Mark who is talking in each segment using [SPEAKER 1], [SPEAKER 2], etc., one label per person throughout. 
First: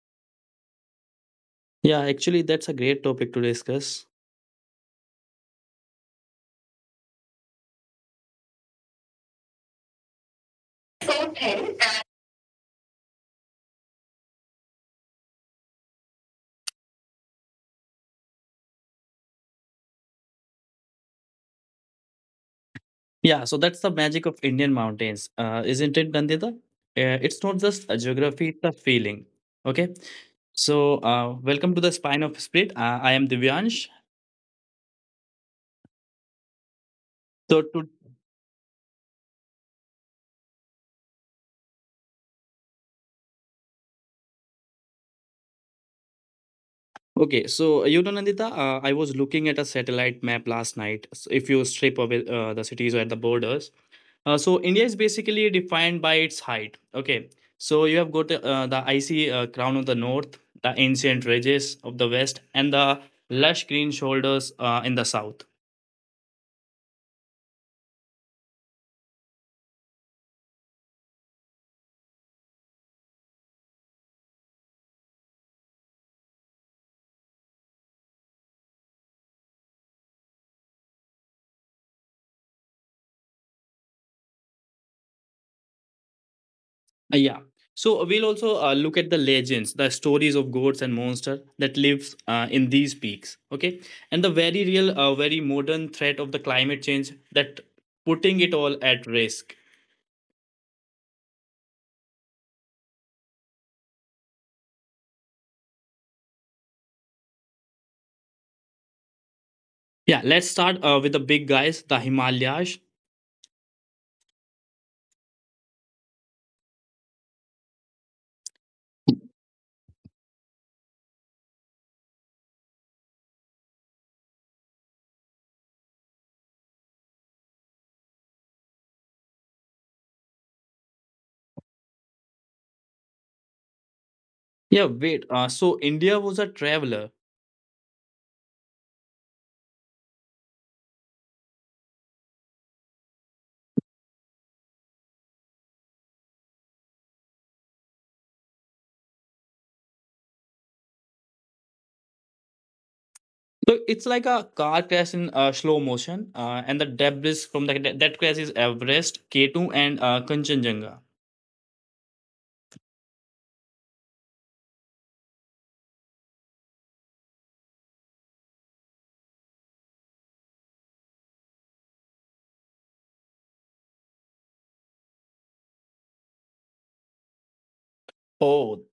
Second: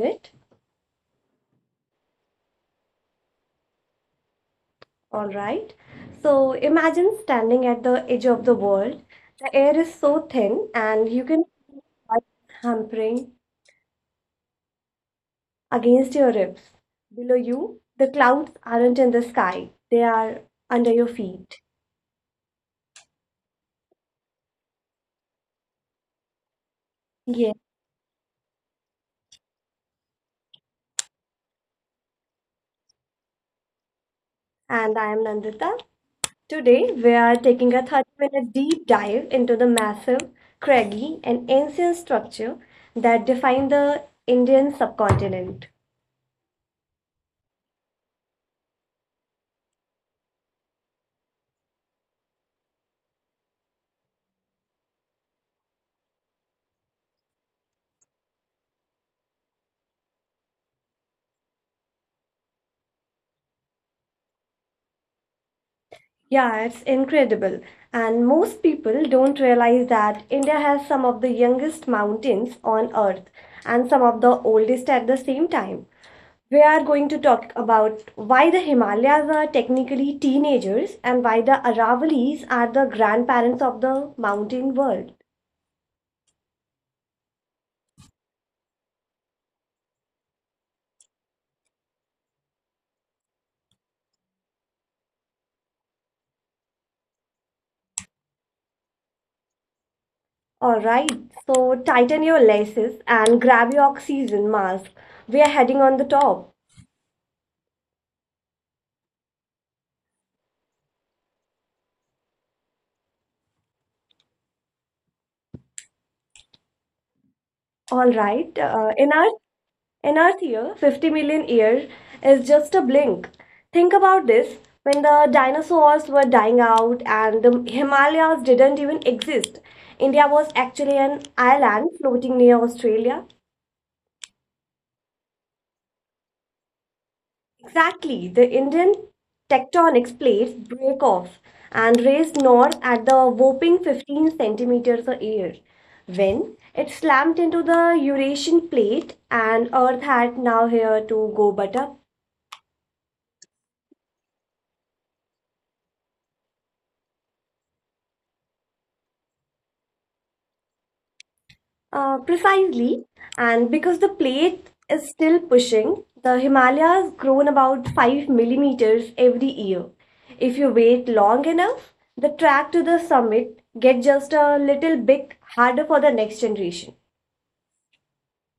[SPEAKER 1] spirit.
[SPEAKER 2] Yeah, actually, that's a great topic to discuss.
[SPEAKER 1] All right. So, imagine standing at the edge of the world. The air is so thin and you can
[SPEAKER 2] Okay.
[SPEAKER 1] feel blood hampering against your ribs. Below you, the clouds aren't in the sky. They are under your feet.
[SPEAKER 2] Yeah, so that's the magic of Indian mountains, isn't it, Nandita? It's not
[SPEAKER 1] Yes.
[SPEAKER 2] just a geography, it's a feeling. Okay, so welcome to the Spine of Spirit. I am Divyansh.
[SPEAKER 1] And I am Nandita. Today, we are
[SPEAKER 2] So to,
[SPEAKER 1] taking a 30-minute deep dive into the massive, craggy, and ancient structure that define the Indian subcontinent.
[SPEAKER 2] okay, so Nandita, I was looking at a satellite map last night. So if you strip away the cities at the borders, so India is basically defined by its height. Okay, so you have got the icy crown of the north, the ancient ridges of the west, and the lush green shoulders in the south.
[SPEAKER 1] Yeah, it's incredible. And most people don't realize that India has some of the youngest mountains on earth and some of the oldest at the same time. We are going to talk about why the Himalayas are technically teenagers and why the Aravalis are the grandparents of the mountain world.
[SPEAKER 2] Yeah. So we'll also look at the legends, the stories of gods and monsters that live in these peaks. Okay, and the very real, very modern threat of the climate change that putting it all at risk.
[SPEAKER 1] All right, so tighten your laces and grab your oxygen mask. We are heading on the top.
[SPEAKER 2] Yeah, let's start with the big guys, the Himalayas.
[SPEAKER 1] All right, in our in Earth year, 50 million years is just a blink. Think about this: when the dinosaurs were dying out and the Himalayas didn't even exist, India was actually an island floating near Australia.
[SPEAKER 2] Yeah, wait. So India was a traveler.
[SPEAKER 1] Exactly. The Indian tectonic plates break off and raise north at the whopping 15 centimeters a year. When it slammed into the Eurasian plate, and Earth had now here to go but up.
[SPEAKER 2] So it's like a car crash in slow motion, and the debris from the, that that crash is Everest, K2, and Kanchenjunga.
[SPEAKER 1] Precisely. And because the plate is still pushing, the Himalayas grown about 5 millimeters every year. If you wait long enough, the track to the summit get just a little bit harder for the next generation.
[SPEAKER 2] Oh.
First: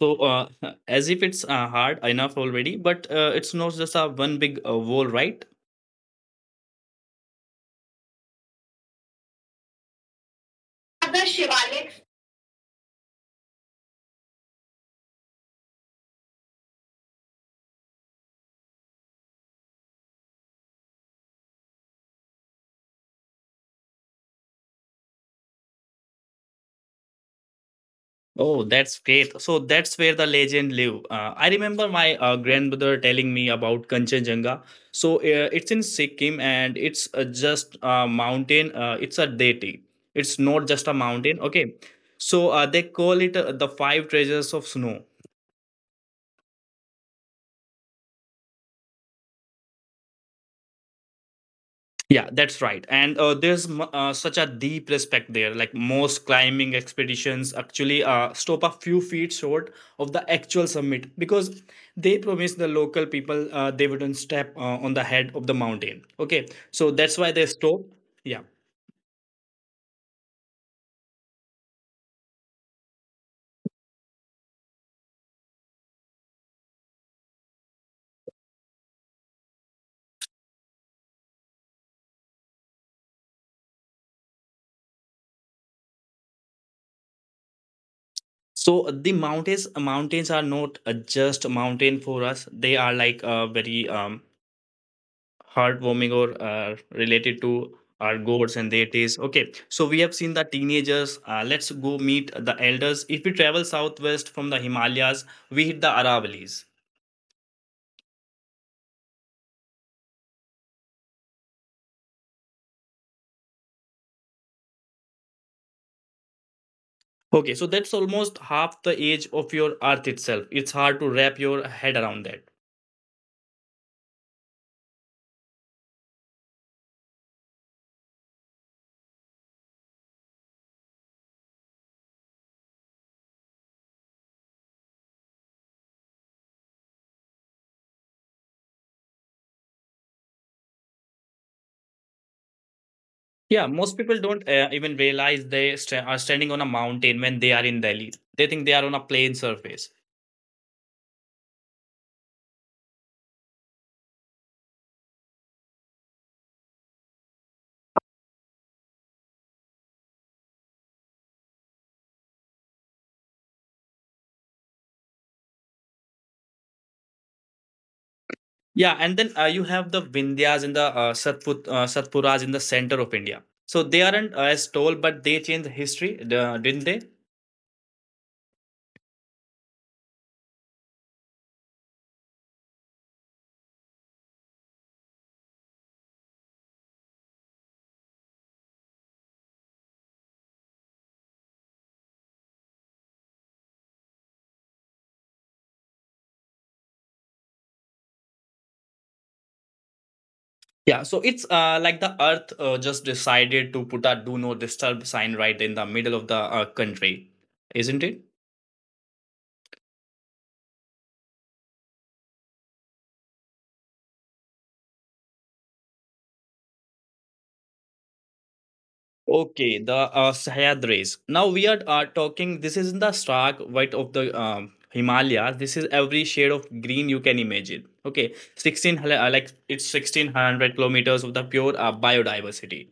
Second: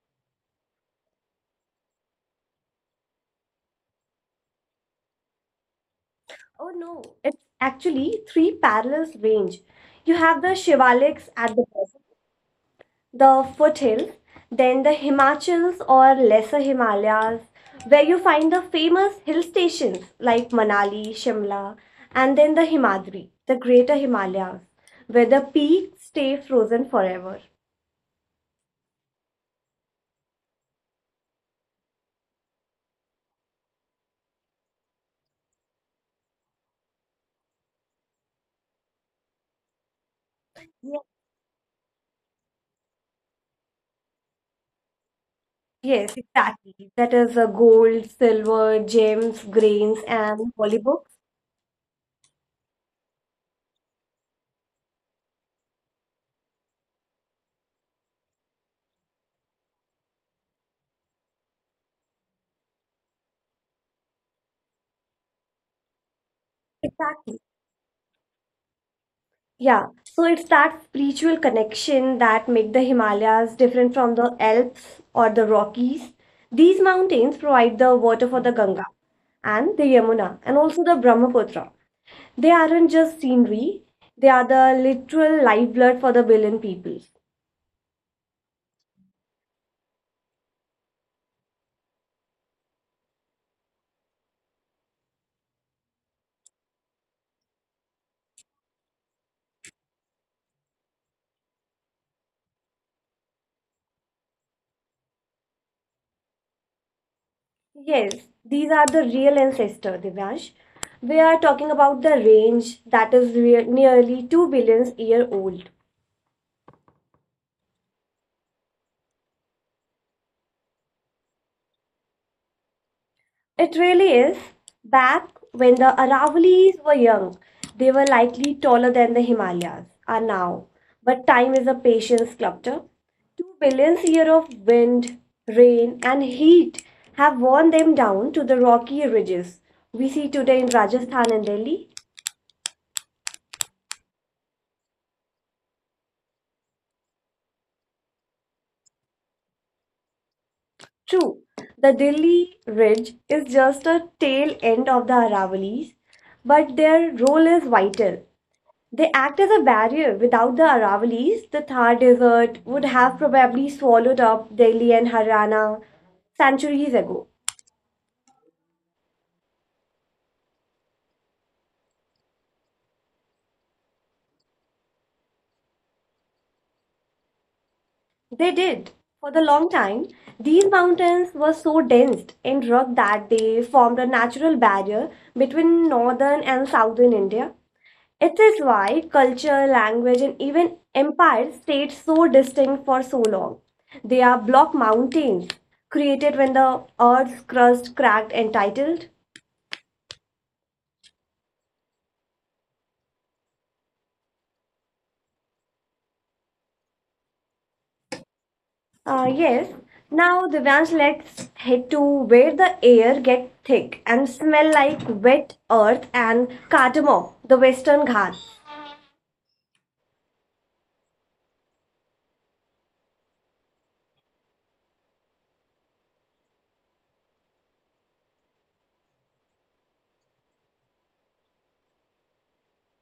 [SPEAKER 2] So as if it's hard enough already, but it's not just a one big wall, right?
[SPEAKER 1] Oh no. It's actually three parallel range. You have the Shivaliks at the bottom, the foothills, then the Himachals or Lesser Himalayas, where you find the famous hill stations like Manali, Shimla, and then the Himadri, the Greater Himalayas, where the peaks stay frozen forever.
[SPEAKER 2] Oh, that's great. So that's where the legend live. I remember my grandmother telling me about Kanchenjunga. So it's in Sikkim and it's just a mountain. It's a deity. It's not just a
[SPEAKER 1] Yeah.
[SPEAKER 2] mountain. Okay. So they call it the five treasures of snow.
[SPEAKER 1] Yes, exactly. That is gold, silver, gems, grains, and holy books.
[SPEAKER 2] Yeah, that's right. And there's such a deep respect there. Like most climbing expeditions actually stop a few feet short of the actual summit because they promise the local people they wouldn't step on the head of the mountain. Okay, so that's why
[SPEAKER 1] Exactly.
[SPEAKER 2] they stop. Yeah.
[SPEAKER 1] Yeah, so it's that spiritual connection that make the Himalayas different from the Alps or the Rockies. These mountains provide the water for the Ganga and the Yamuna and also the Brahmaputra. They aren't just scenery, they are the literal lifeblood for the billion people.
[SPEAKER 2] So the mountains are not just mountain for us. They are like a very heartwarming or related to our gods and deities. Okay, so we have seen the teenagers. Let's go meet the elders. If we travel southwest from the Himalayas, we hit the Aravalis.
[SPEAKER 1] Yes, these are the real ancestor, Divyansh. We are talking about the range that is nearly 2 billion year old.
[SPEAKER 2] Okay, so that's almost half the age of your earth itself. It's hard to wrap your head around that.
[SPEAKER 1] It really is. Back when the Aravali's were young, they were likely taller than the Himalayas are now. But time is a patient sculptor. 2 billion years of wind, rain, and heat have worn them down to the rocky ridges we see today in Rajasthan and Delhi.
[SPEAKER 2] Yeah, most people don't even realize they are standing on a mountain when they are in Delhi. They think they are on a plain surface.
[SPEAKER 1] True, the Delhi ridge is just a tail end of the Aravali's, but their role is vital. They act as a barrier. Without the Aravali's, the Thar Desert would have probably swallowed up Delhi and Haryana centuries ago.
[SPEAKER 2] Yeah, and then you have the Vindhyas and the Satpuras in the center of India. So they aren't as tall, but they changed history, didn't they?
[SPEAKER 1] They did. For the long time, these mountains were so dense and rugged that they formed a natural barrier between northern and southern India. It is why culture, language, and even empires stayed so distinct for so long. They are block mountains created when the earth's crust cracked and titled.
[SPEAKER 2] Yeah, so it's like the earth just decided to put a do not disturb sign right in the middle of the country, isn't it?
[SPEAKER 1] Yes. Now, Divyansh, let's head to where the air get thick and smell like wet earth and cardamom, the Western Ghats.
[SPEAKER 2] Okay, the Sahyadris. Now we are talking. This is in the stark white of the Himalayas. This is every shade of green you can imagine. Okay, like it's 1,600 kilometers of the pure biodiversity.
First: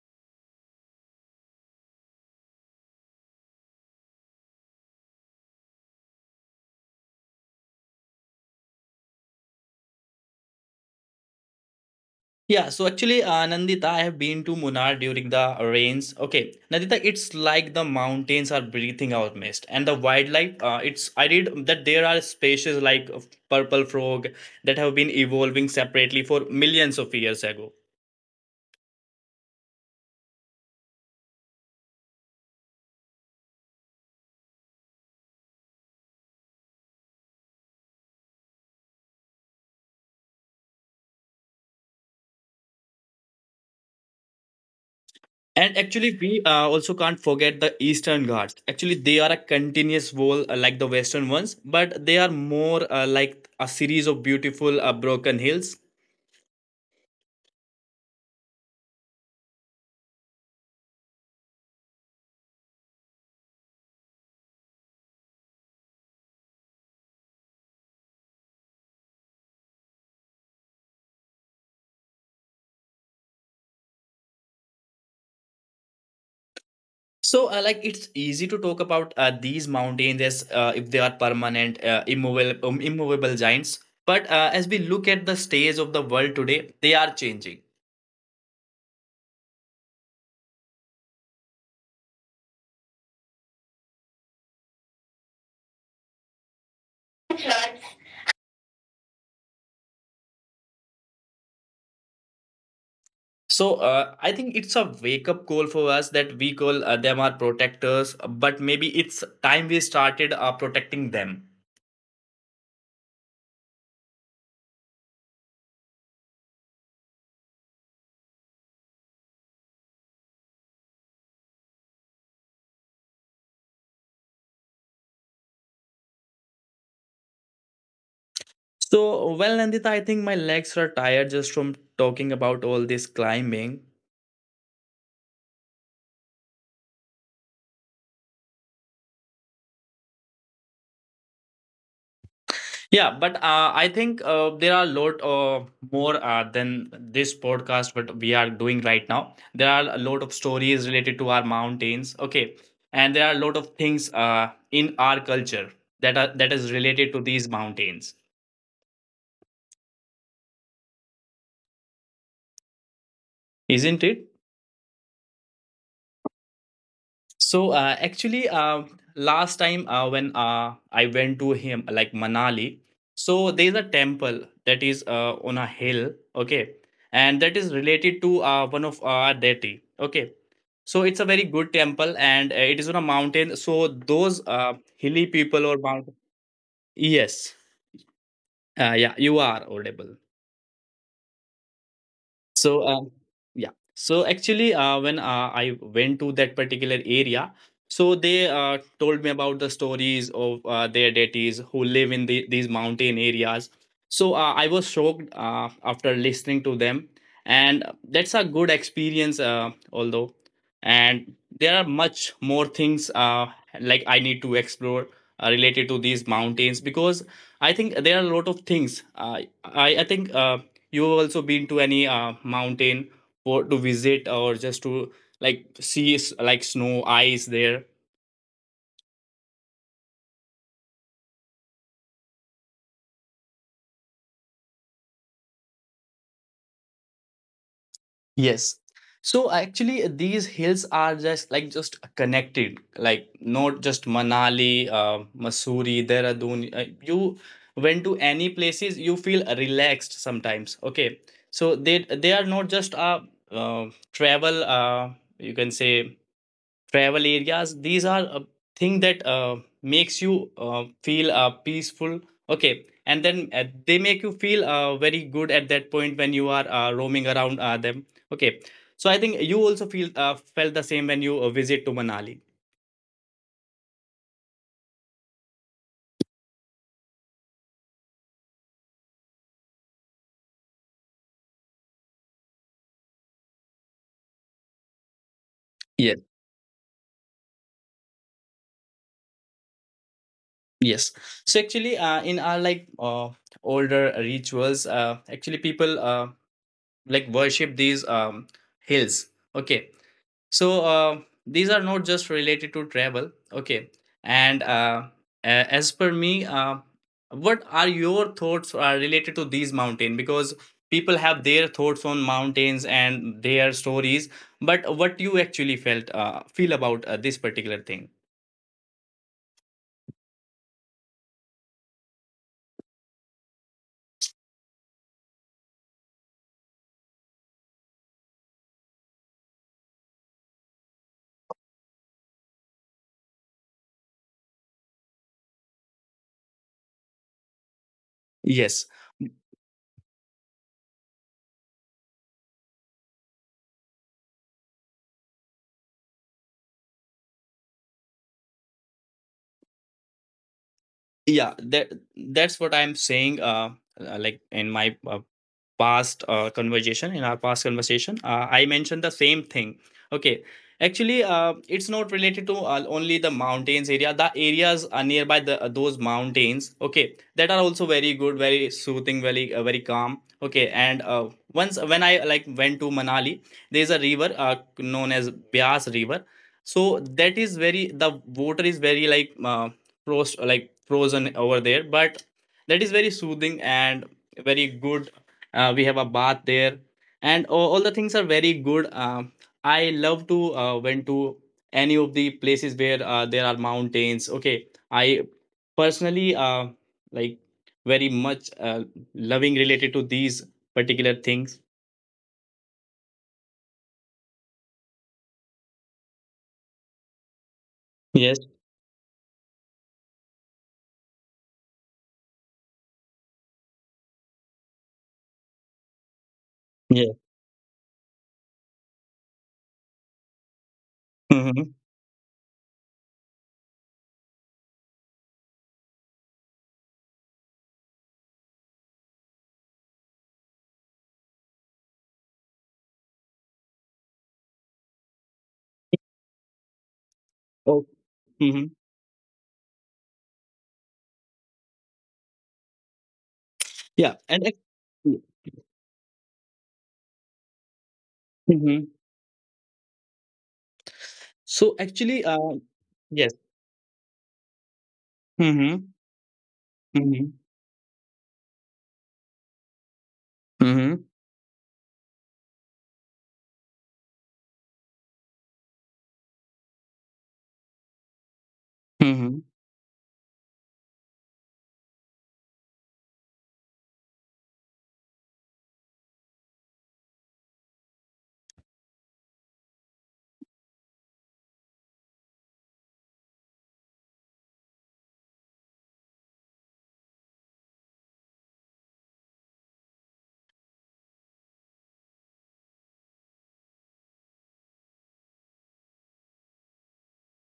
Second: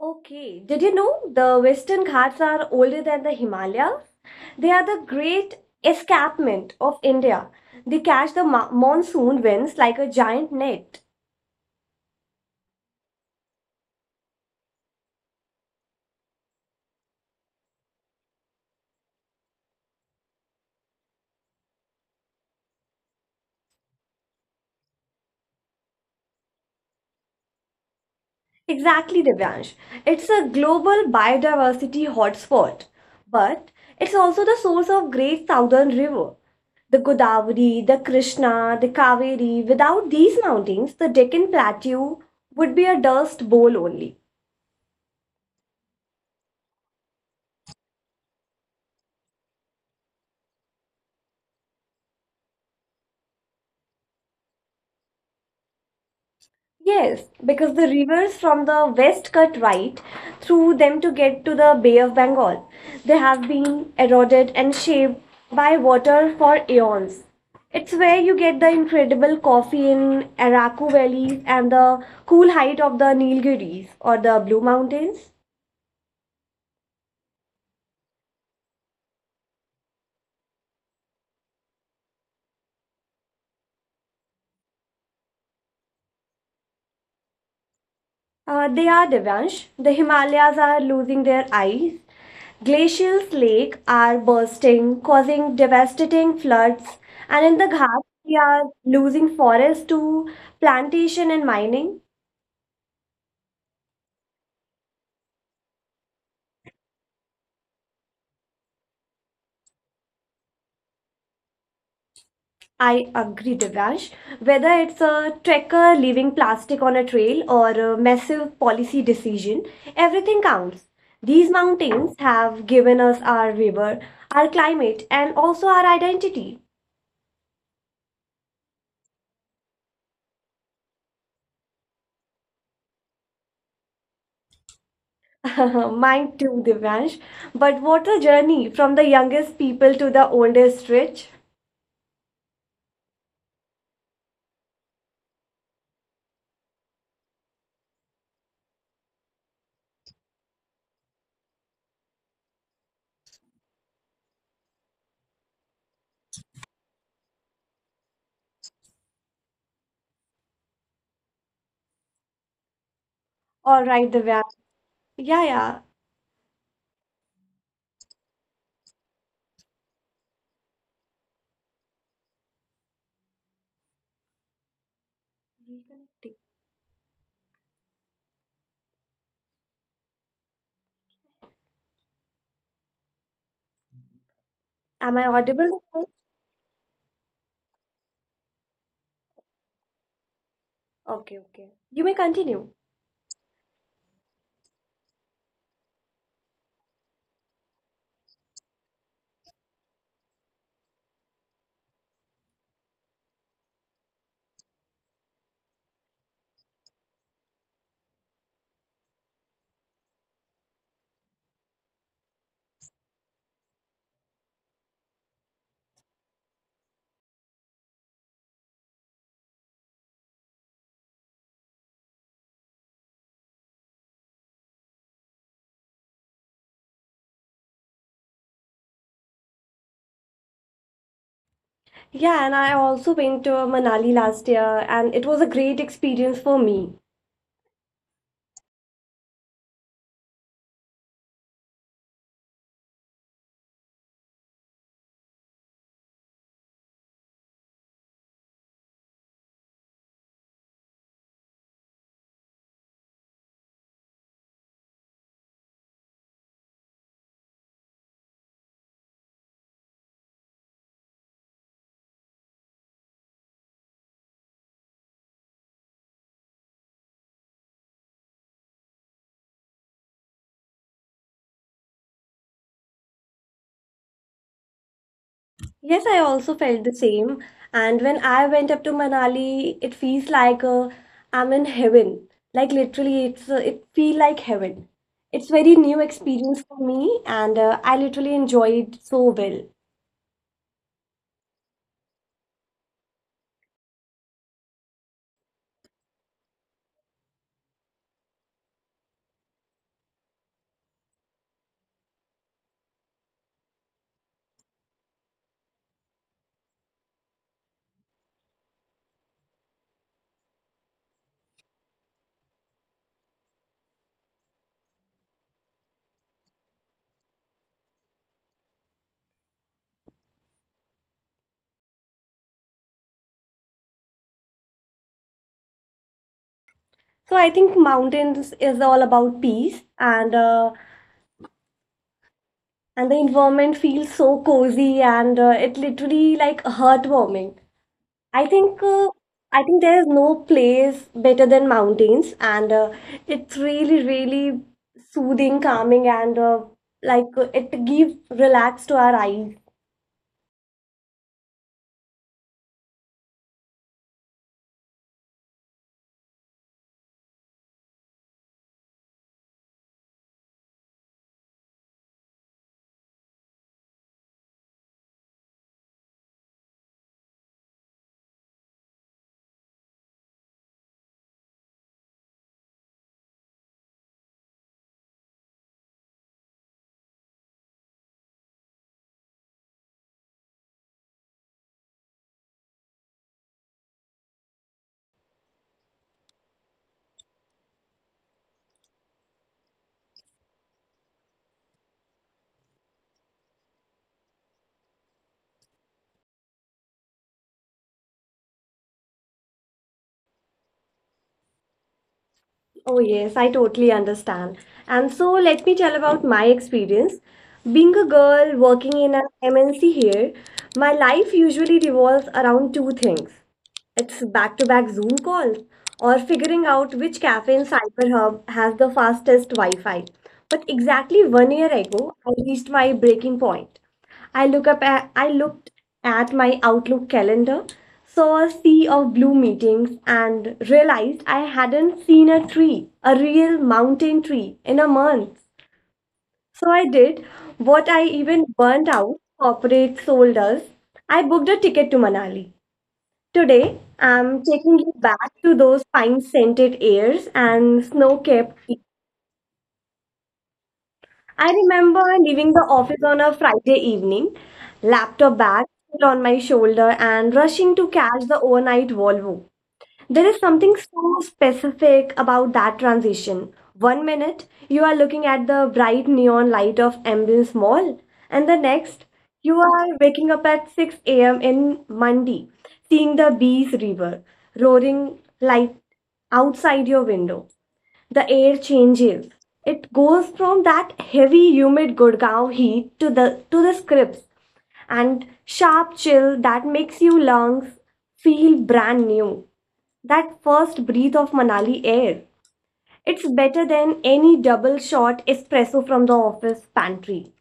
[SPEAKER 1] Okay. Did you know the Western Ghats are older than the Himalayas? They are the great escarpment of India. They catch the monsoon winds like a giant net.
[SPEAKER 2] Yeah, so actually, Nandita, I have been to Munnar during the rains. Okay, Nandita, it's like the mountains are breathing out mist, and the wildlife. It's I read that there are species like of purple frog that have been evolving separately for millions of years ago.
[SPEAKER 1] Exactly, Divyansh. It's a global biodiversity hotspot, but it's also the source of great southern river. The Godavari, the Krishna, the Kaveri. Without these mountains, the Deccan Plateau would be a dust bowl only.
[SPEAKER 2] And actually, we also can't forget the Eastern Ghats. Actually, they are a continuous wall like the Western ones, but they are more like a series of beautiful broken hills.
[SPEAKER 1] Yes, because the rivers from the west cut right through them to get to the Bay of Bengal. They have been eroded and shaped by water for eons. It's where you get the incredible coffee in Araku Valley and the cool height of the Nilgiris or the Blue Mountains.
[SPEAKER 2] So, like, it's easy to talk about these mountains as if they are permanent, immovable giants. But as we look at the stage of the world today, they are changing.
[SPEAKER 1] They are Devansh. The Himalayas are losing their eyes. Glaciers, lake are bursting, causing devastating floods. And in the Ghats, we are losing forest to plantation and mining.
[SPEAKER 2] So I think it's a wake up call for us that we call them our protectors, but maybe it's time we started protecting them.
[SPEAKER 1] I agree, Devansh. Whether it's a trekker leaving plastic on a trail or a massive policy decision, everything counts. These mountains have given us our river, our climate, and also our identity.
[SPEAKER 2] So well, Nandita, I think my legs are tired just from talking about all this climbing.
[SPEAKER 1] Mine too, Divyansh. But what a journey from the youngest people to the oldest rich.
[SPEAKER 2] Yeah, but I think there are a lot more than this podcast what we are doing right now. There are a lot of stories related to our mountains. Okay, and there are a lot of things in our culture that is related to these mountains,
[SPEAKER 1] All
[SPEAKER 2] isn't
[SPEAKER 1] right,
[SPEAKER 2] it?
[SPEAKER 1] Divyansh. Yeah, yeah.
[SPEAKER 2] So actually, last time when I went to him, like Manali, so there is a temple that is on a hill,
[SPEAKER 1] Reconnecting.
[SPEAKER 2] okay, and that is related to one of our deity, okay. So it's a very good temple, and it is on a mountain. So those
[SPEAKER 1] Am I
[SPEAKER 2] hilly
[SPEAKER 1] audible?
[SPEAKER 2] people or mountain, yes, yeah, you are audible.
[SPEAKER 1] Okay, okay. You may continue.
[SPEAKER 2] So, yeah. So actually, when I went to that particular area, so they told me about the stories of their deities who live in these mountain areas. So I was shocked after listening to them, and that's a good experience, although. And there are much more things like I need to explore related to these mountains because I think there are a lot of things. I think. You have also been to any mountain for to visit or just to like see like snow ice there.
[SPEAKER 1] Yeah, and I also went to Manali last year, and it was a great experience for me.
[SPEAKER 2] Yes. So actually, these hills are just like just connected, like not just Manali, Mussoorie, Dehradun. You went to any places, you feel relaxed sometimes. Okay, so they are not just a uh, travel. You can say travel areas, these are a thing that makes you feel peaceful, okay, and then they make you feel very good at that point when you are roaming around them, okay, so I think you also feel felt the same when you visit to Manali.
[SPEAKER 1] Yes, I also felt the same. And when I went up to Manali, it feels like I'm in heaven. Like literally, it feel like heaven. It's very new
[SPEAKER 2] Yes,
[SPEAKER 1] experience for me, and I literally enjoyed so well.
[SPEAKER 2] yes. So actually in our like older rituals, actually people like worship these hills, okay. So these are not just related to travel, okay? And as per me, what are your thoughts related to these mountain? Because people have their thoughts on mountains and their stories, but what you actually felt feel about this particular thing?
[SPEAKER 1] So I think mountains is all about peace, and the environment feels so cozy, and it literally like heartwarming. I think
[SPEAKER 2] Yes.
[SPEAKER 1] uh, I think there is no place better than mountains, and it's really, really soothing, calming, and it gives relax to our eyes.
[SPEAKER 2] Yeah, that's what I'm saying. Like in in our past conversation, I mentioned the same thing. Okay, actually, it's not related to only the mountains area. The areas are nearby the those mountains. Okay, that are also very good, very soothing, very calm. Okay, and once when I like went to Manali, there's a river known as Bias River. So that is very, the water is very like. Frost like frozen over there, but that is very soothing and very good. We have a bath there, and all the things are very good. I love to went to any of the places where there are mountains, okay. I personally like very much, loving related to these particular things.
[SPEAKER 1] Oh yes, I totally understand. And so let me tell about my experience. Being a
[SPEAKER 2] Yes.
[SPEAKER 1] girl working in an MNC here, my life usually revolves around two things. It's back-to-back Zoom call or figuring out
[SPEAKER 2] Yeah.
[SPEAKER 1] which cafe in CyberHub has the fastest Wi-Fi. But exactly one year
[SPEAKER 2] Mm-hmm.
[SPEAKER 1] ago, I reached my breaking point. I looked at my Outlook calendar, saw a sea of blue meetings, and realized I hadn't seen a tree, a real mountain tree, in a month. So I did
[SPEAKER 2] Oh.
[SPEAKER 1] what I even
[SPEAKER 2] Hmm.
[SPEAKER 1] burnt out corporate soul does. I booked a ticket to Manali. Today,
[SPEAKER 2] Yeah
[SPEAKER 1] I'm taking you back to those pine scented airs and snow capped peaks.
[SPEAKER 2] Mhm.
[SPEAKER 1] I
[SPEAKER 2] so
[SPEAKER 1] remember
[SPEAKER 2] actually
[SPEAKER 1] leaving the office on a Friday evening, laptop bag
[SPEAKER 2] yes.
[SPEAKER 1] still on my shoulder,
[SPEAKER 2] Mhm.
[SPEAKER 1] and rushing to catch the overnight Volvo. There is something
[SPEAKER 2] Mhm.
[SPEAKER 1] so specific about that transition. One minute, you are looking at the bright neon light of Ambience Mall, and the next,
[SPEAKER 2] Mhm.
[SPEAKER 1] you are waking up at 6 a.m. in Mandi, seeing the Bees River roaring light outside your window. The air changes. It goes from that heavy, humid Gurgaon heat to the scripts and sharp chill that makes your lungs feel brand new. That first breath of Manali air. It's better than any double shot espresso from the office pantry.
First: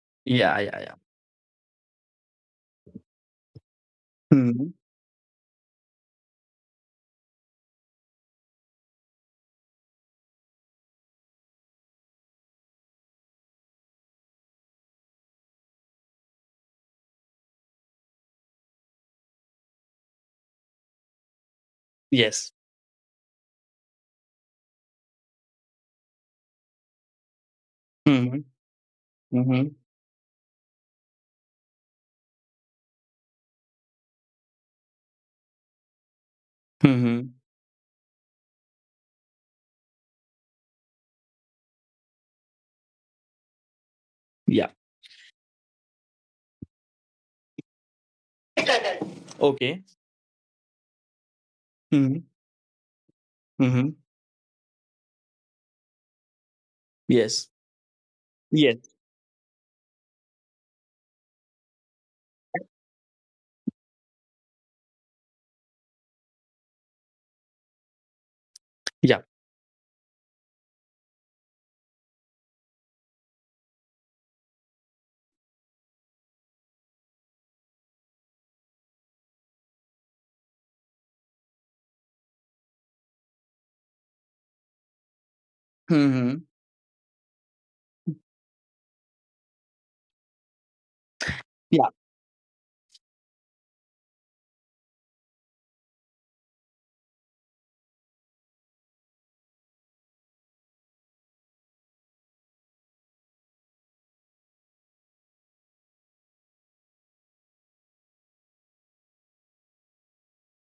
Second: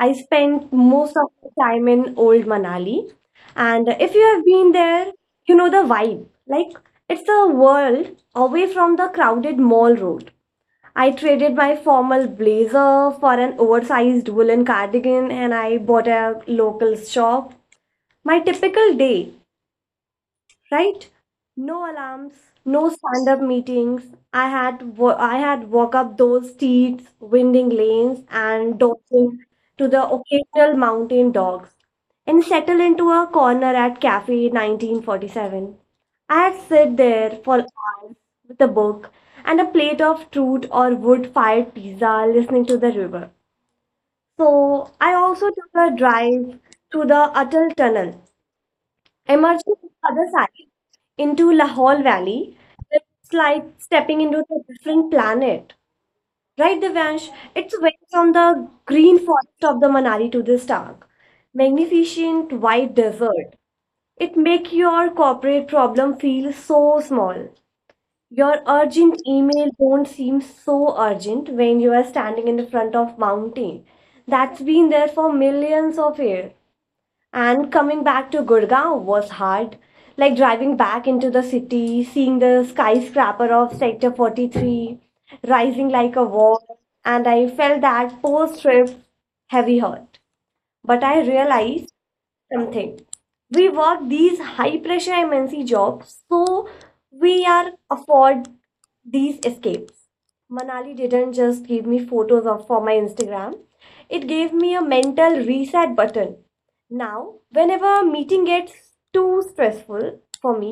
[SPEAKER 1] I
[SPEAKER 2] Yeah,
[SPEAKER 1] spent
[SPEAKER 2] yeah, yeah.
[SPEAKER 1] most of the time in old Manali. And if you have
[SPEAKER 2] Mhm.
[SPEAKER 1] been there, you know the vibe. Like, it's a world away from the crowded mall road. I traded my formal blazer for an oversized woolen cardigan and I bought a local shop. My typical day right? No alarms,
[SPEAKER 2] Yes.
[SPEAKER 1] no stand-up meetings. I had walk up those streets, winding lanes,
[SPEAKER 2] Mhm.
[SPEAKER 1] and dodging
[SPEAKER 2] Mhm.
[SPEAKER 1] to the occasional mountain dogs, and settle into a corner at Cafe 1947. I had sit there
[SPEAKER 2] Mhm.
[SPEAKER 1] for hours with a book and a plate of truth or wood-fired pizza, listening to the river.
[SPEAKER 2] Yeah.
[SPEAKER 1] So I also took a drive to the Atal Tunnel Emerging
[SPEAKER 2] Okay.
[SPEAKER 1] on the other side into Lahore
[SPEAKER 2] Mhm.
[SPEAKER 1] Valley, it's like
[SPEAKER 2] Mhm.
[SPEAKER 1] stepping into a different planet. Right, Devansh?
[SPEAKER 2] Yes.
[SPEAKER 1] It's went from the
[SPEAKER 2] Yes.
[SPEAKER 1] green forest of the Manali to this dark, magnificent white desert. It make your corporate problem feel so small. Your urgent
[SPEAKER 2] Yeah.
[SPEAKER 1] email don't seem so urgent when you are standing in the front of mountain that's been there for millions of years. And coming back to Gurgaon was hard. Like driving back into the city, seeing the skyscraper of Sector 43 rising like a
[SPEAKER 2] Mhm.
[SPEAKER 1] wall, and I felt that post trip heavy hurt. But I
[SPEAKER 2] Yeah.
[SPEAKER 1] realized something. We work these high pressure MNC jobs, so we are afford these escapes. Manali didn't just give me photos of for my Instagram. It gave me a mental reset button. Now, whenever a meeting gets too stressful for me,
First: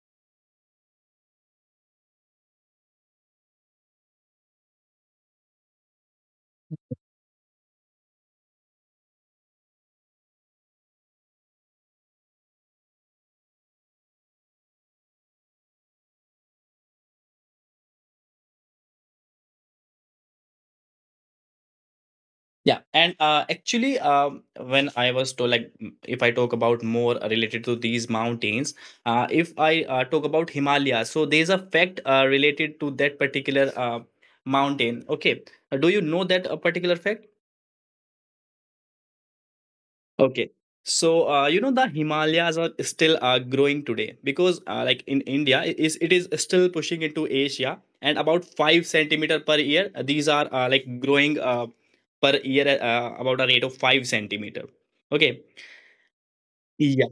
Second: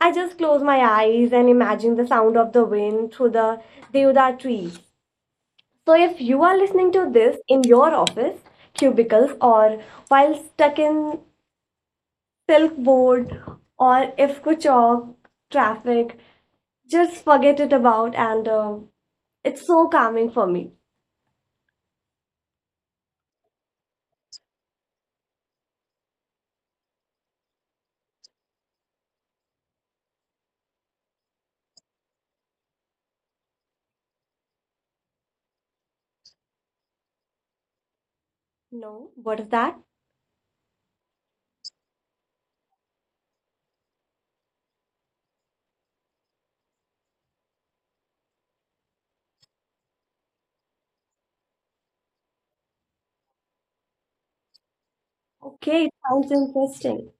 [SPEAKER 1] I just close my eyes and imagine the sound of the wind through the deodar trees. So, if you are listening to this in your office, cubicles, or while stuck in silk board, or if kuchok, traffic, just forget it about. And it's so calming for me.
[SPEAKER 2] Yeah. And actually, when I was told, like, if I talk about more related to these mountains, if I talk about Himalaya, so there's a fact related to that particular mountain. Okay. Do you know that a particular fact?
[SPEAKER 1] No, what is that?
[SPEAKER 2] Okay. So you know the Himalayas are still growing today because like in India it is still pushing into Asia and about 5 centimeter per year, these are like growing, per year, about a rate of 5 centimeter. Okay.
[SPEAKER 1] Okay, it sounds interesting,
[SPEAKER 2] Yeah.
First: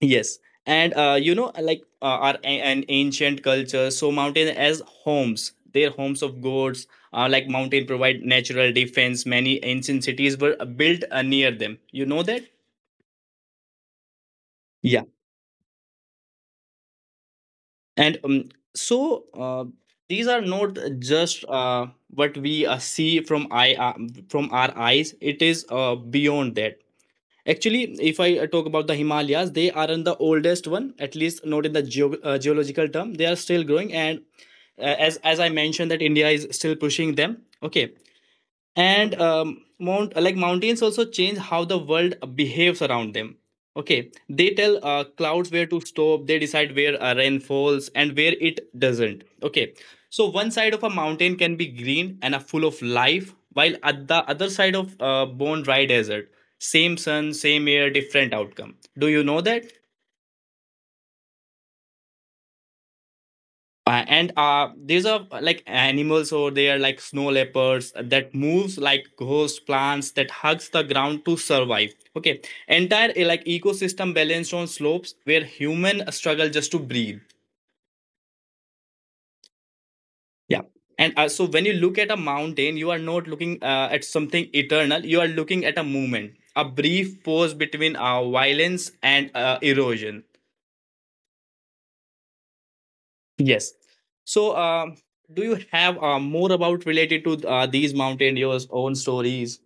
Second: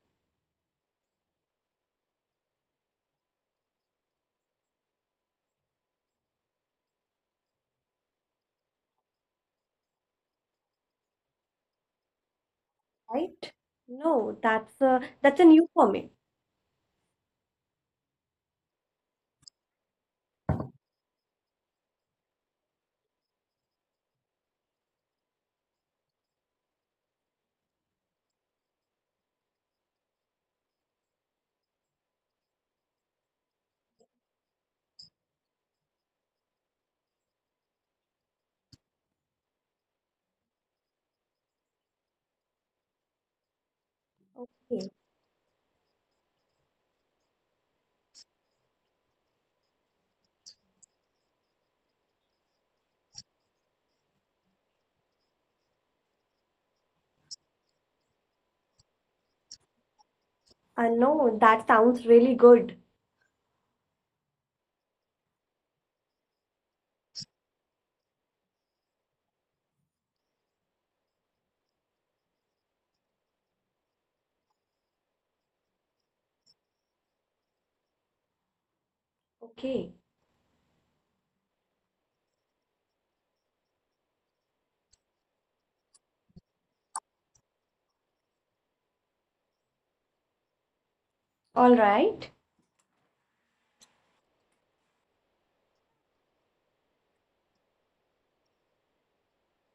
[SPEAKER 2] Yes. And you know like our an ancient culture, so mountain as homes their homes of gods, like mountain provide natural defense, many ancient cities were built near them, you know that?
[SPEAKER 1] right? No,
[SPEAKER 2] Yeah.
[SPEAKER 1] that's a new for me.
[SPEAKER 2] And so these are not just what we see from our eyes. It is beyond that. Actually, if I talk about the Himalayas, they are in the oldest one, at least not in the geological term. They are still growing, and as I mentioned, that India is still pushing them. Okay, and mountains also change how the world behaves around them. Okay, they tell
[SPEAKER 1] Okay.
[SPEAKER 2] clouds where to stop. They decide where rain falls, and where it doesn't. Okay. So one side of a mountain can be green and a full of life, while at the other side of bone dry desert. Same sun, same air, different outcome. Do you know that?
[SPEAKER 1] No, that sounds really good.
[SPEAKER 2] And these are like animals, or they are like snow leopards that moves like ghost, plants that hugs the ground to survive. Okay. Entire ecosystem balanced on slopes where human struggle just to breathe.
[SPEAKER 1] Okay,
[SPEAKER 2] Yeah. And so when you look at a mountain, you are not looking at something eternal. You are looking at a movement, a brief pause between violence and erosion.
[SPEAKER 1] all right.
[SPEAKER 2] Yes. So, do you have more about related to these mountaineers' own stories?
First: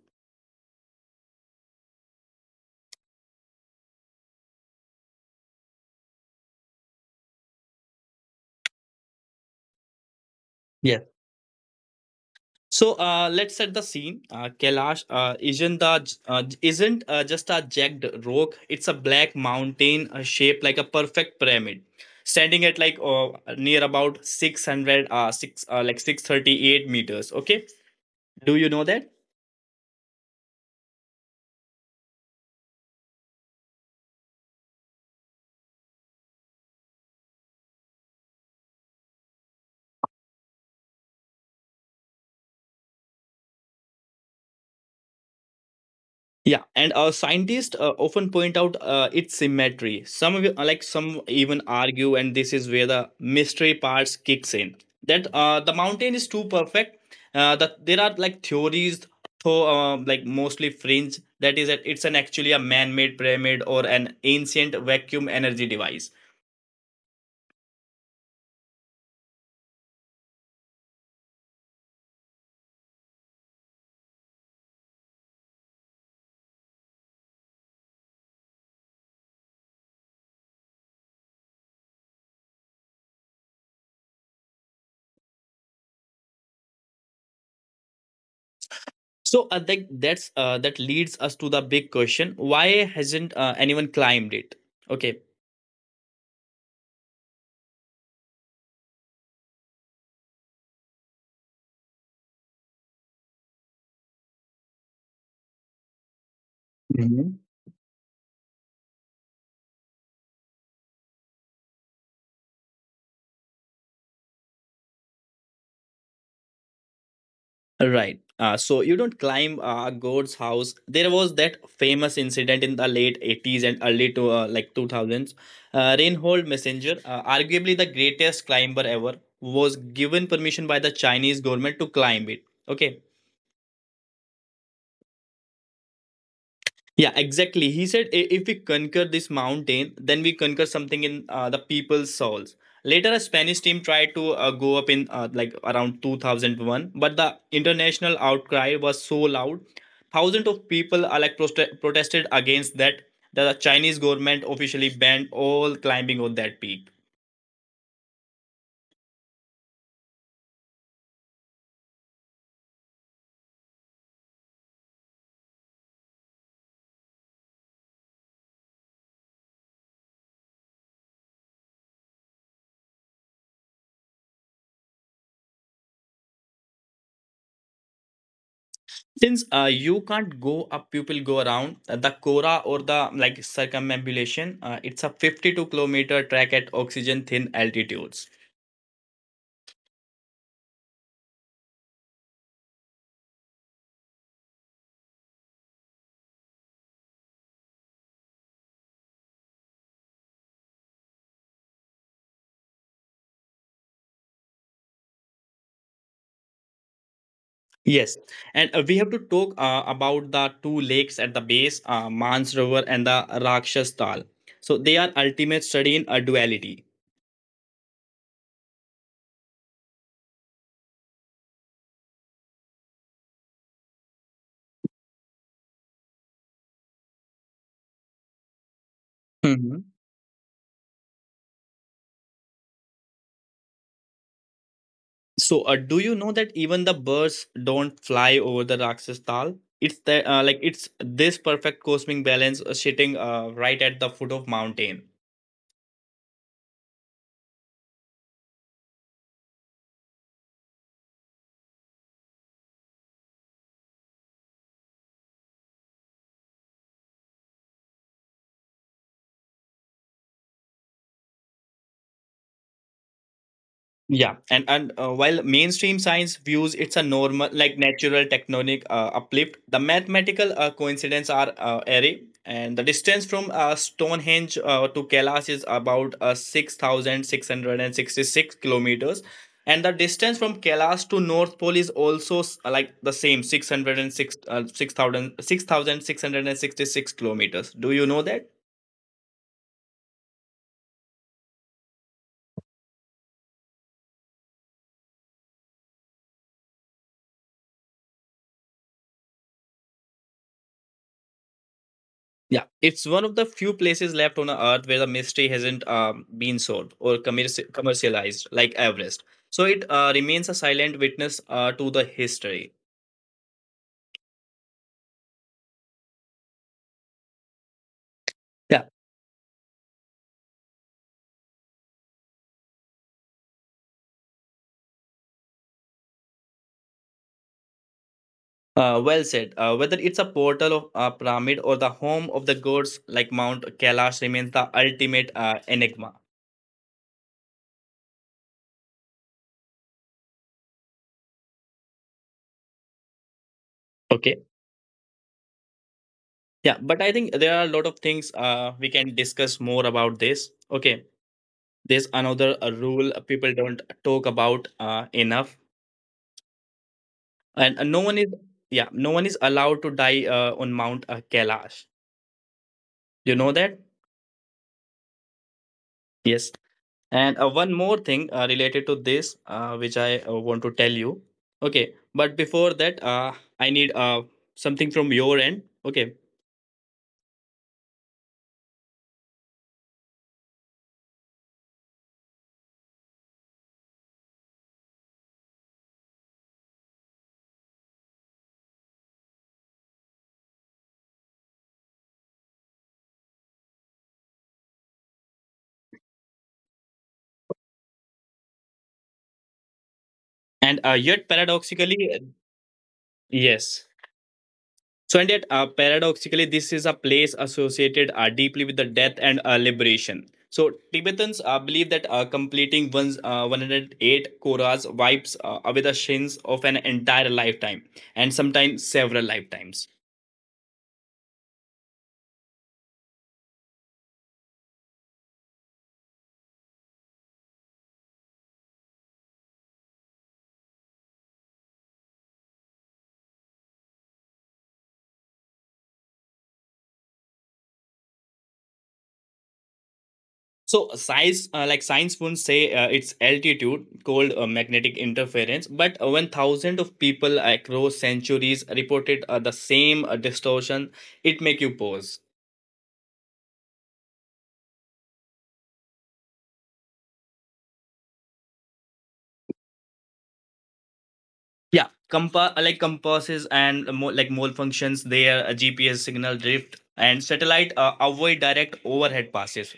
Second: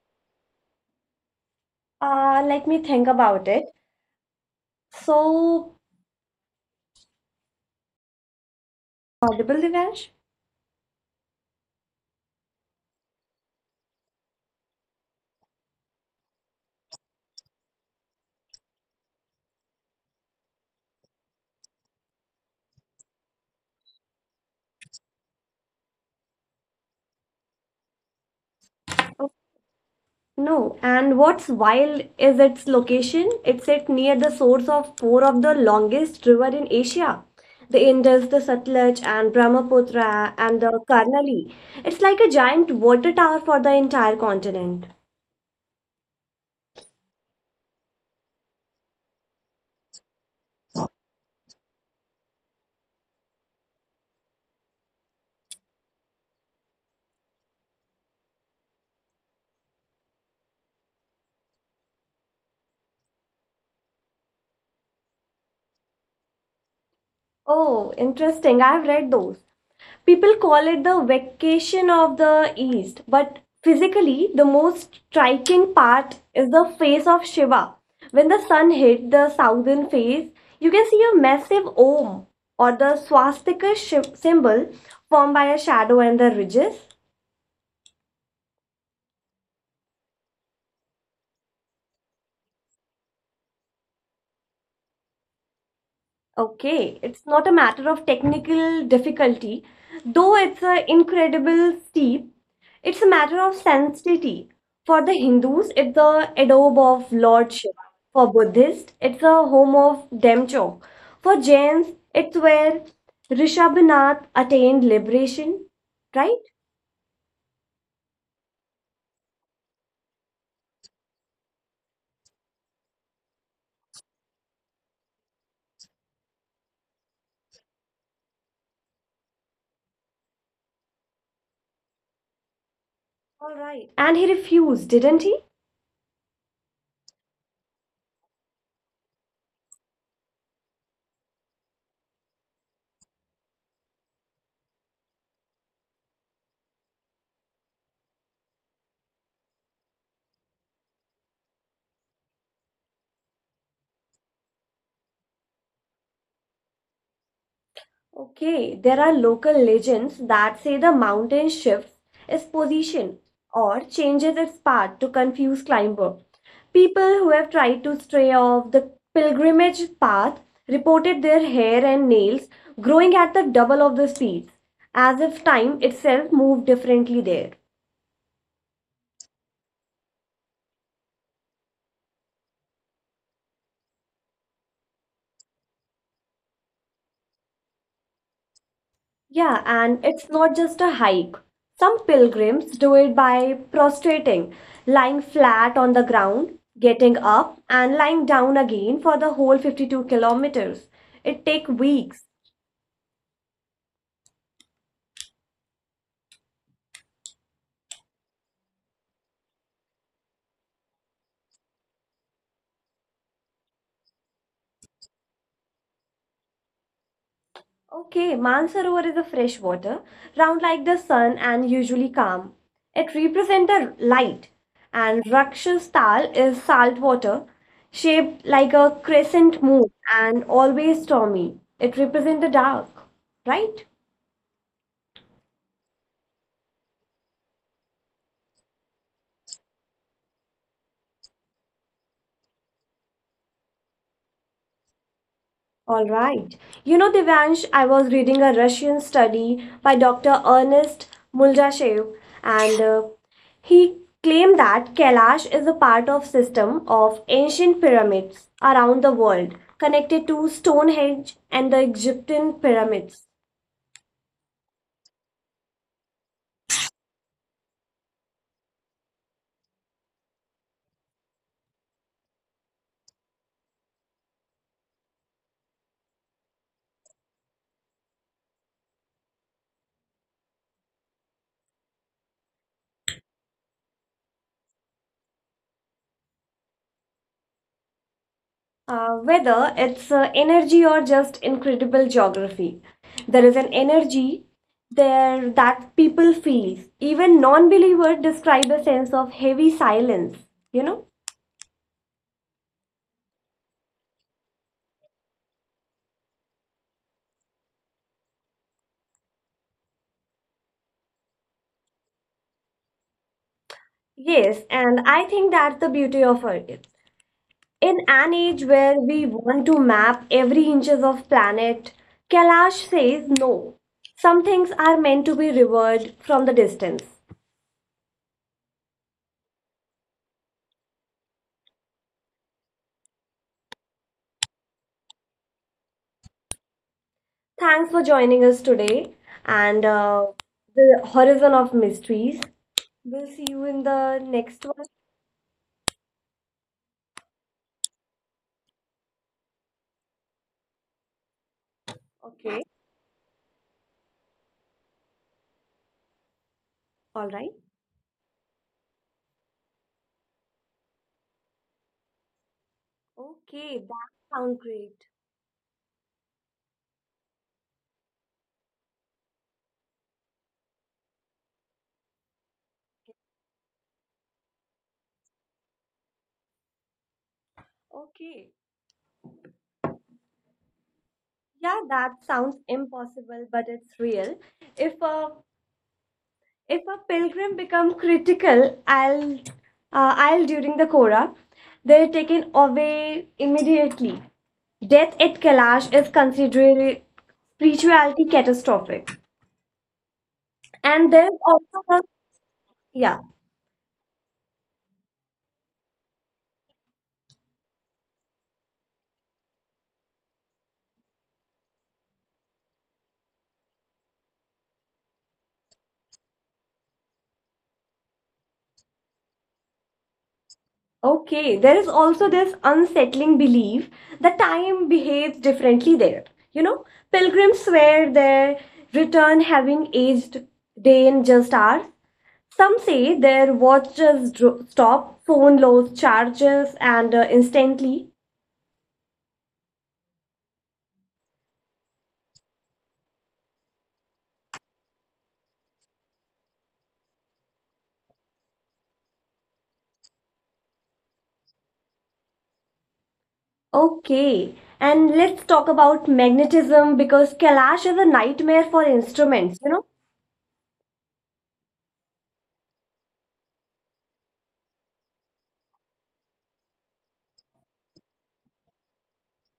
[SPEAKER 1] Let me think about it. So, audible, Divash?
[SPEAKER 2] Yes. So, let's set the scene. Kailash isn't just a jagged rock. It's a black mountain, shaped like a perfect pyramid, standing at near about 600 six 638 meters. Okay. Do you know that?
[SPEAKER 1] No, and what's wild is its location. It's set near the source of four of the longest river in Asia. The Indus, the Satluj, and Brahmaputra, and the Karnali. It's like a giant water tower for the entire continent.
[SPEAKER 2] Yeah, and scientists often point out its symmetry. Some of you- like some even argue, and this is where the mystery parts kicks in. That the mountain is too perfect. That there are like theories, though mostly fringe. That is, that it's an actually a man-made pyramid or an ancient vacuum energy device.
[SPEAKER 1] Oh, interesting. I've read those. People call it the vacation of the East, but physically, the most striking part is the face of Shiva. When the sun hit the southern face, you can see a massive Om or the symbol formed by a shadow and the ridges.
[SPEAKER 2] So, that leads us to the big question: why hasn't anyone climbed it? Okay.
[SPEAKER 1] Okay, it's not a matter of technical difficulty, though it's an incredible steep. It's a matter of sanctity. For the Hindus, it's the adobe of lordship. For Buddhists, it's a home of Demcho. For Jains, it's where Rishabhanath attained liberation. Right?
[SPEAKER 2] Right. So you don't climb God's house. There was that famous incident in the late 80s and early to 2000s. Reinhold Messenger, arguably the greatest climber ever, was given permission by the Chinese government to climb it. Okay.
[SPEAKER 1] All right. And he refused, didn't he?
[SPEAKER 2] Yeah, exactly. He said, If we conquer this mountain, then we conquer something in the people's souls." Later, a Spanish team tried to go up in around 2001, but the international outcry was so loud. Thousands of people are like protested against that the Chinese government officially banned all climbing on that peak.
[SPEAKER 1] Okay, there are local legends that say the mountain shifts its position or changes its path to confuse climber. People who have tried to stray off the pilgrimage path reported their hair and nails growing at the double of the speed, as if time itself moved differently there.
[SPEAKER 2] Since you can't go up, people go around. The Cora, or the like circumambulation, it's a 52-kilometer trek at oxygen thin altitudes.
[SPEAKER 1] Yeah, and it's not just a hike. Some pilgrims do it by prostrating, lying flat on the ground, getting up, and lying down again for the whole 52 kilometers. It takes weeks.
[SPEAKER 2] Yes, and we have to talk about the two lakes at the base, Mansrovar and the Rakshas Tal. So they are ultimate study in a duality.
[SPEAKER 1] Okay, Mansarovar is a fresh water, round like the sun and usually calm. It represents the light, and Rakshastal is salt water, shaped like a crescent
[SPEAKER 2] Mhm.
[SPEAKER 1] moon and always stormy. It represents the dark, right?
[SPEAKER 2] So, do you know that even the birds don't fly over the Rakshas Tal? It's the like it's this perfect cosmic balance, sitting right at the foot of mountain.
[SPEAKER 1] All right. You know, Devansh, I was reading a Russian study by Dr. Ernest Muldashev, and he claimed that Kailash is a part of system of ancient pyramids around the world, connected to Stonehenge and the Egyptian pyramids.
[SPEAKER 2] Yeah, and while mainstream science views it's a normal, like natural tectonic uplift, the mathematical coincidence are array, and the distance from Stonehenge to Kailash is about 6,666 kilometers, and the distance from Kailash to North Pole is also the same 606 six thousand six thousand six hundred and sixty-six kilometers. Do you know that?
[SPEAKER 1] Whether it's energy or just incredible geography, there is an energy there that people feel. Even non-believers describe a sense of heavy silence. You know.
[SPEAKER 2] Yeah, it's one of the few places left on Earth where the mystery hasn't been solved or commercialized, like Everest. So it remains a silent witness to the history.
[SPEAKER 1] Yes, and I think that's the beauty of Earth. In an age
[SPEAKER 2] Yeah,
[SPEAKER 1] where we want to map every inches of planet, Kailash says no. Some things are meant to be revered from the distance.
[SPEAKER 2] uh, well said. Whether it's a portal of a pyramid or the home of the gods, like Mount Kailash remains the ultimate enigma.
[SPEAKER 1] Thanks for joining us today and the horizon of mysteries. We'll see you in the
[SPEAKER 2] Okay.
[SPEAKER 1] next one.
[SPEAKER 2] Yeah, but I think there are a lot of things we can discuss more about this. Okay, there's another
[SPEAKER 1] Okay.
[SPEAKER 2] rule people don't talk about enough,
[SPEAKER 1] All right.
[SPEAKER 2] and no one is allowed to die on Mount Kailash. You know that?
[SPEAKER 1] Okay, that sounds great.
[SPEAKER 2] Yes. And one more thing related to this, which I want to tell you. Okay, but before that, I need something from your end. Okay.
[SPEAKER 1] Okay. Yeah, that sounds impossible, but it's real. If uh, if a pilgrim become critical, I'll I'll during the korah, they're taken away immediately. Death at kailash is considered spirituality catastrophic.
[SPEAKER 2] And
[SPEAKER 1] And
[SPEAKER 2] yet
[SPEAKER 1] there's also the,
[SPEAKER 2] paradoxically.
[SPEAKER 1] yeah.
[SPEAKER 2] Yes. So, and yet, paradoxically, this is a place associated deeply with the death and liberation. So, Tibetans believe that completing one's 108 koras wipes away the sins of an entire lifetime, and sometimes several lifetimes.
[SPEAKER 1] Okay, there is also this unsettling belief that time behaves differently there, you know. Pilgrims swear their return having aged day and just hours. Some say their stop, phone lows charges, and instantly.
[SPEAKER 2] So, size like science won't say it's altitude called magnetic interference, but when thousands of people across centuries reported the same distortion, it make you pause.
[SPEAKER 1] Okay, and let's talk about magnetism because Kailash is a nightmare for instruments, you know.
[SPEAKER 2] Yeah, compasses and mo like mole functions, their GPS signal drift and satellite avoid direct overhead passes.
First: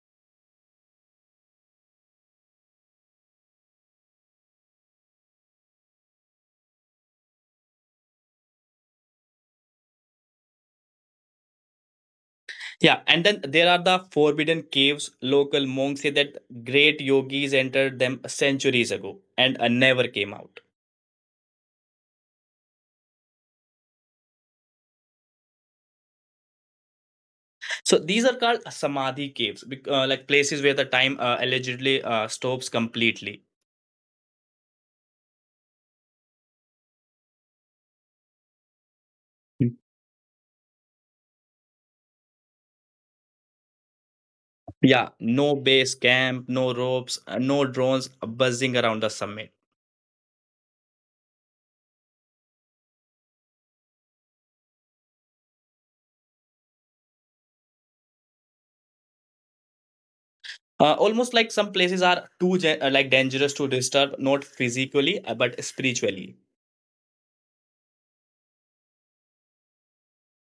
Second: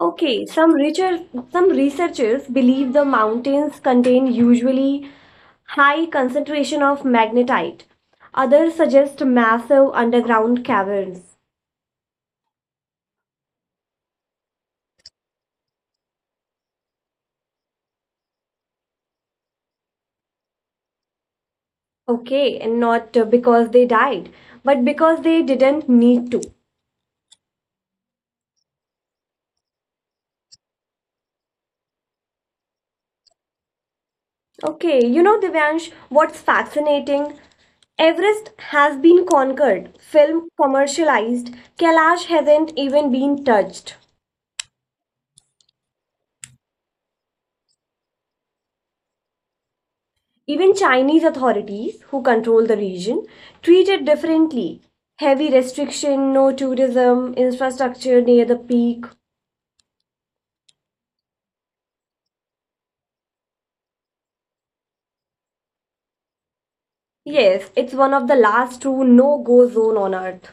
[SPEAKER 1] Okay, some researchers believe the mountains contain usually high concentration of magnetite. Others suggest massive underground caverns.
[SPEAKER 2] Yeah, and then there are the forbidden caves. Local monks say that great yogis entered them centuries ago and never came out.
[SPEAKER 1] Okay, and not because they died, but because they didn't need to.
[SPEAKER 2] So these are called samadhi caves, places where the time allegedly stops completely.
[SPEAKER 1] Okay, you know, Divyansh, what's fascinating? Everest has been conquered,
[SPEAKER 2] Mm.
[SPEAKER 1] film commercialized, Kailash hasn't even been touched.
[SPEAKER 2] Yeah, no base camp, no ropes, no drones buzzing around the summit.
[SPEAKER 1] Even Chinese authorities, who control the region, treat it differently. Heavy restriction, no tourism, infrastructure near the peak.
[SPEAKER 2] Almost like some places are too dangerous to disturb, not physically but spiritually.
[SPEAKER 1] Yes, it's one of the last true no go zone on Earth.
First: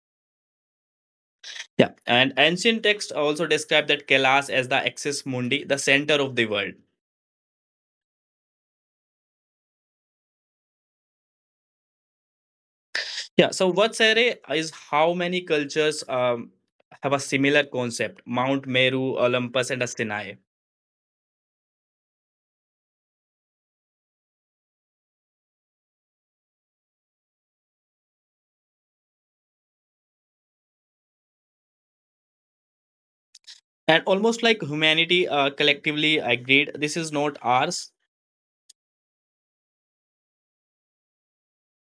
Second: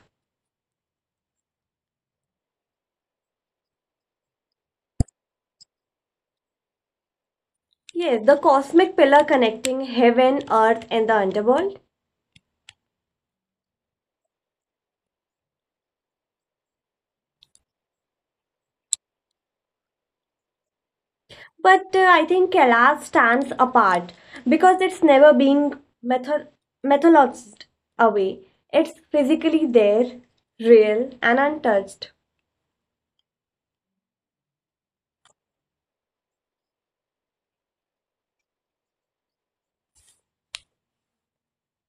[SPEAKER 2] Yeah, and ancient texts also describe that Kailas as the axis mundi, the center of the world.
[SPEAKER 1] Yes, the cosmic pillar connecting heaven, Earth, and the underworld.
[SPEAKER 2] Yeah, so Vatsare is how many cultures have a similar concept: Mount Meru, Olympus, and a Sinai.
[SPEAKER 1] But I think Kailash stands apart because it's never being method methodologized away. It's physically there, real, and untouched.
[SPEAKER 2] And almost like humanity collectively agreed, this is not ours.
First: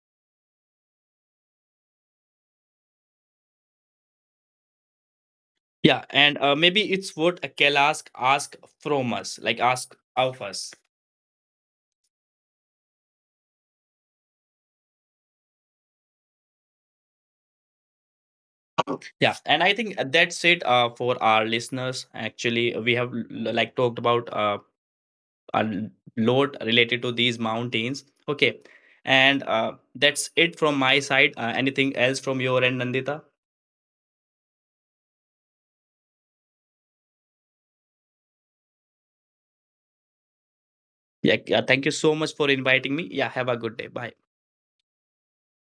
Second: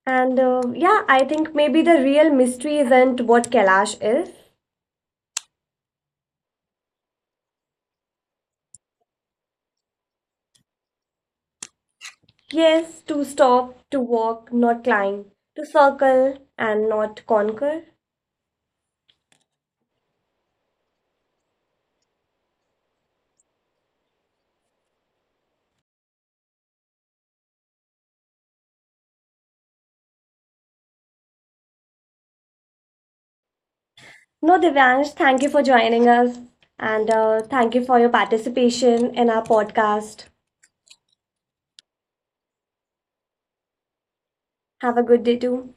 [SPEAKER 1] And yeah, I think maybe the real mystery isn't what Kailash is.
[SPEAKER 2] Yeah, and maybe it's what Kailas ask from us, like ask of us.
[SPEAKER 1] Yes, to stop, to walk, not climb, to circle and not conquer.
[SPEAKER 2] Yeah, and I think that's it for our listeners. Actually, we have talked about a lot related to these mountains. Okay, and that's it from my side. Anything else from your end, Nandita?
[SPEAKER 1] No, Divyansh, thank you for joining us. And thank you for your participation in our podcast.
[SPEAKER 2] Yeah, yeah, thank you so much for inviting me. Yeah, have a good day. Bye.
[SPEAKER 1] Have a good day too.